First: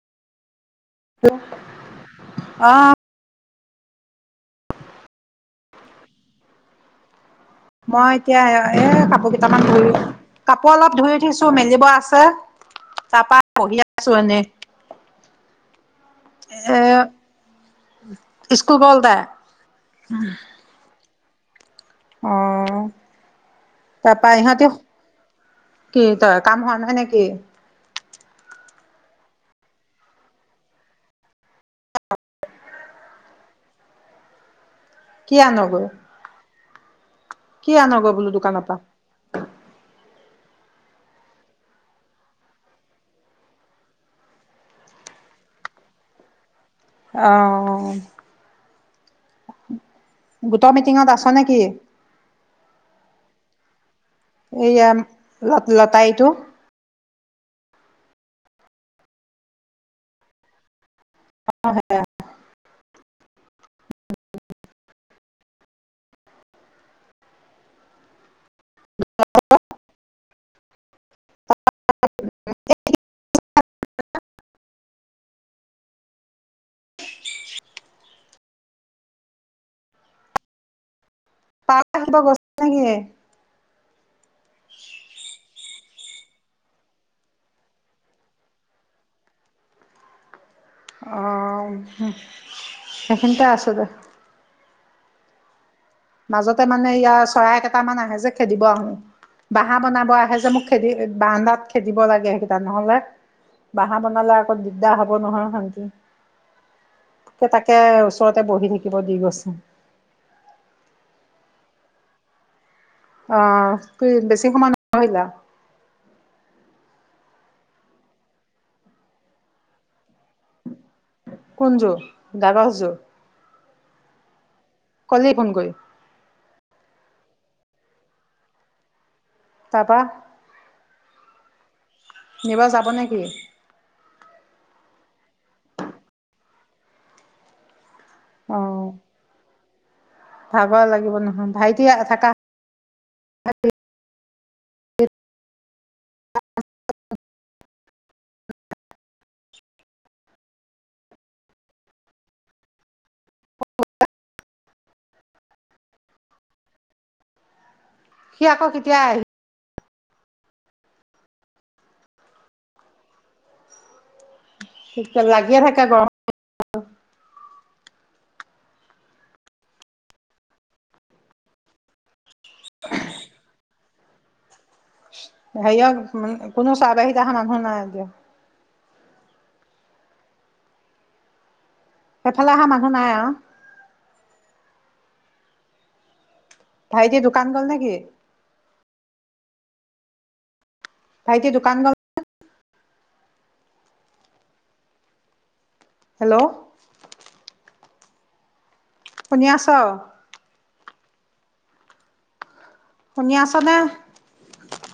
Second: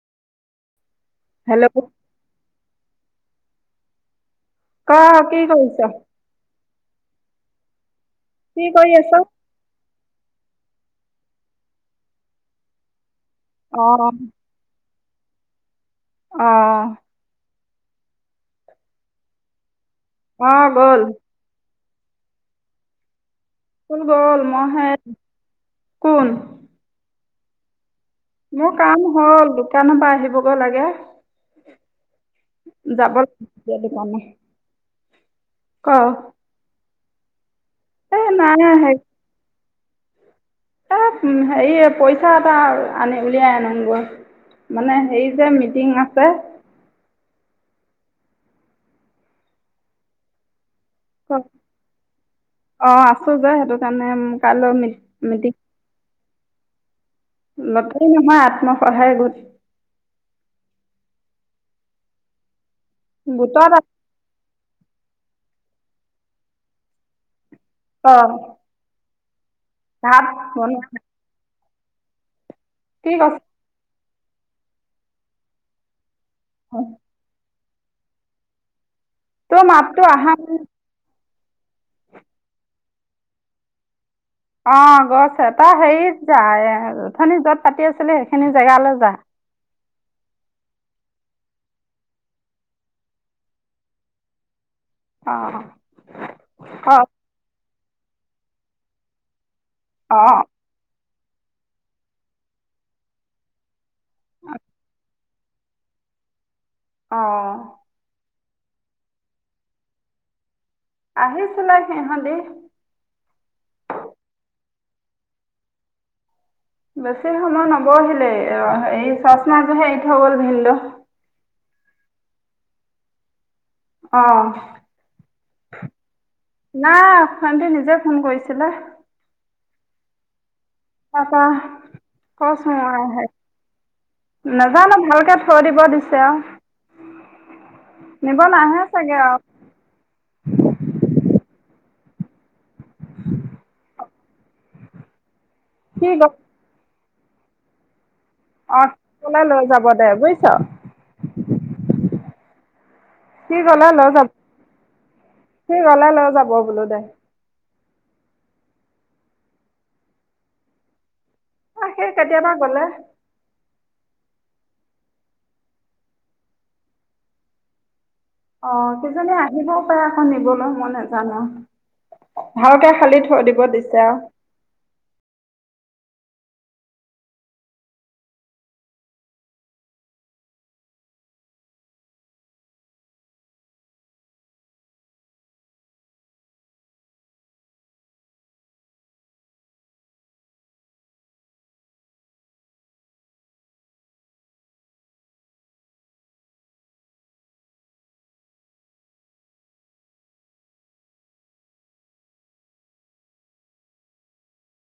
Hello! Hello! অঁ! ক কি কৰিছ? মই এতিয়া কি কৰি এ আছ কাপোৰ কেইটা - কেটামান ধুই কাপোৰ অলপ ধুই উঠিছোঁ মেলিব আছে তাৰপা- বহি অ আছোঁ এনেই। অ এ স্কুল গ'ল তাই - অঁ গ'ল। অঁহহহ- স্কুল তাৰপা গ'ল মই ইহঁতে সেই কি কোন তই কাম হোৱা নহয় নে কি? মোৰ কাম হ'ল দোকানৰ পৰা আহিবগৈ লাগে। যাব লাগে দূকানত - কি আনো- ক- কি আনগৈ এই বোলো দোকানৰ নাই পৰা? হে এ হেৰি পইচা এটা আনি উলিয়াই আনো গৈ। মানে হেৰি যে মিটিং আছে। অঁ হহহ গোটৰ মিটিঙত আছ নেকি? অঁ আছো যে সেইটো কাৰণে মোক। এইয়া ল লতাইটো। লতাই নহয় আত্মসহায় গোট। অ হয়। গোটত। অ। তাত বন। ঠিক আছে। হয়। তোৰ মাত টো আহা নায়? পাত আনিব গৈছা নেকি। অ গছ তই হেৰিত যা এ ৰথনী যত পাতি আছিলো সেইখিনি জেগালৈ যা। অ সেইখিনতে আছো দে। অ। মাজতে মানে অ ইয়াৰ চৰাই কেইটামান আহে যে খেদিব বাঁহা বনাব অ আহে যে মোক। খেদি বান্দাত খেদিব লাগে সেইকেইটা নহলে বাহা বনালে আকৌ দিগদাৰ হ'ব। নহ অ শান্তি তাকে ওচৰতে বহি থাকিব দি গৈছে। আহিছিলা সিহঁতি। অ কি বেছি সময় নপহিলা। বেছি সময় নবহিলে এই চচ মাছহে এৰি থৈ গল ভন্দ। কোন যোগ? দ্বাগশ যোগ। অ। ক'লে ফন কৰি। নাই শানন্তি নিজে ফোন কৰিছিলে তাপা। আটা কচ নিব ম যাব আহ নেকি? নাজানো ভালকে থৈ দিব দিছে আৰু নিব নাহে চাগে আৰু ভাব লাগিব নহয় ভাইটি থকা কি? অ থাকিলে লৈ যাব দে বুইছ। কি কলে লৈ যাব কি গলে লৈ যাব বোলো দে। সি আকৌ কেতিয়াই। অ সেই কেতিয়াবা গ'লে। লাগিয়ে থাকে গৰ। অ কিইজনী আহিবও পাৰে আকৌ নিবলৈ মই নাজানো। ভালকে খালি থৈ দিব দিছে আ। হাইও কোনো চ আহ য হাৰ ধুনাই দিয়া। সফালে অহা মানুহ নাই আও। ভাইটি দোকান গ'ল নেকি? ভাইটি দোকান গ'ল। হেল্ল'। শুনি আছ। শুনি আছনে?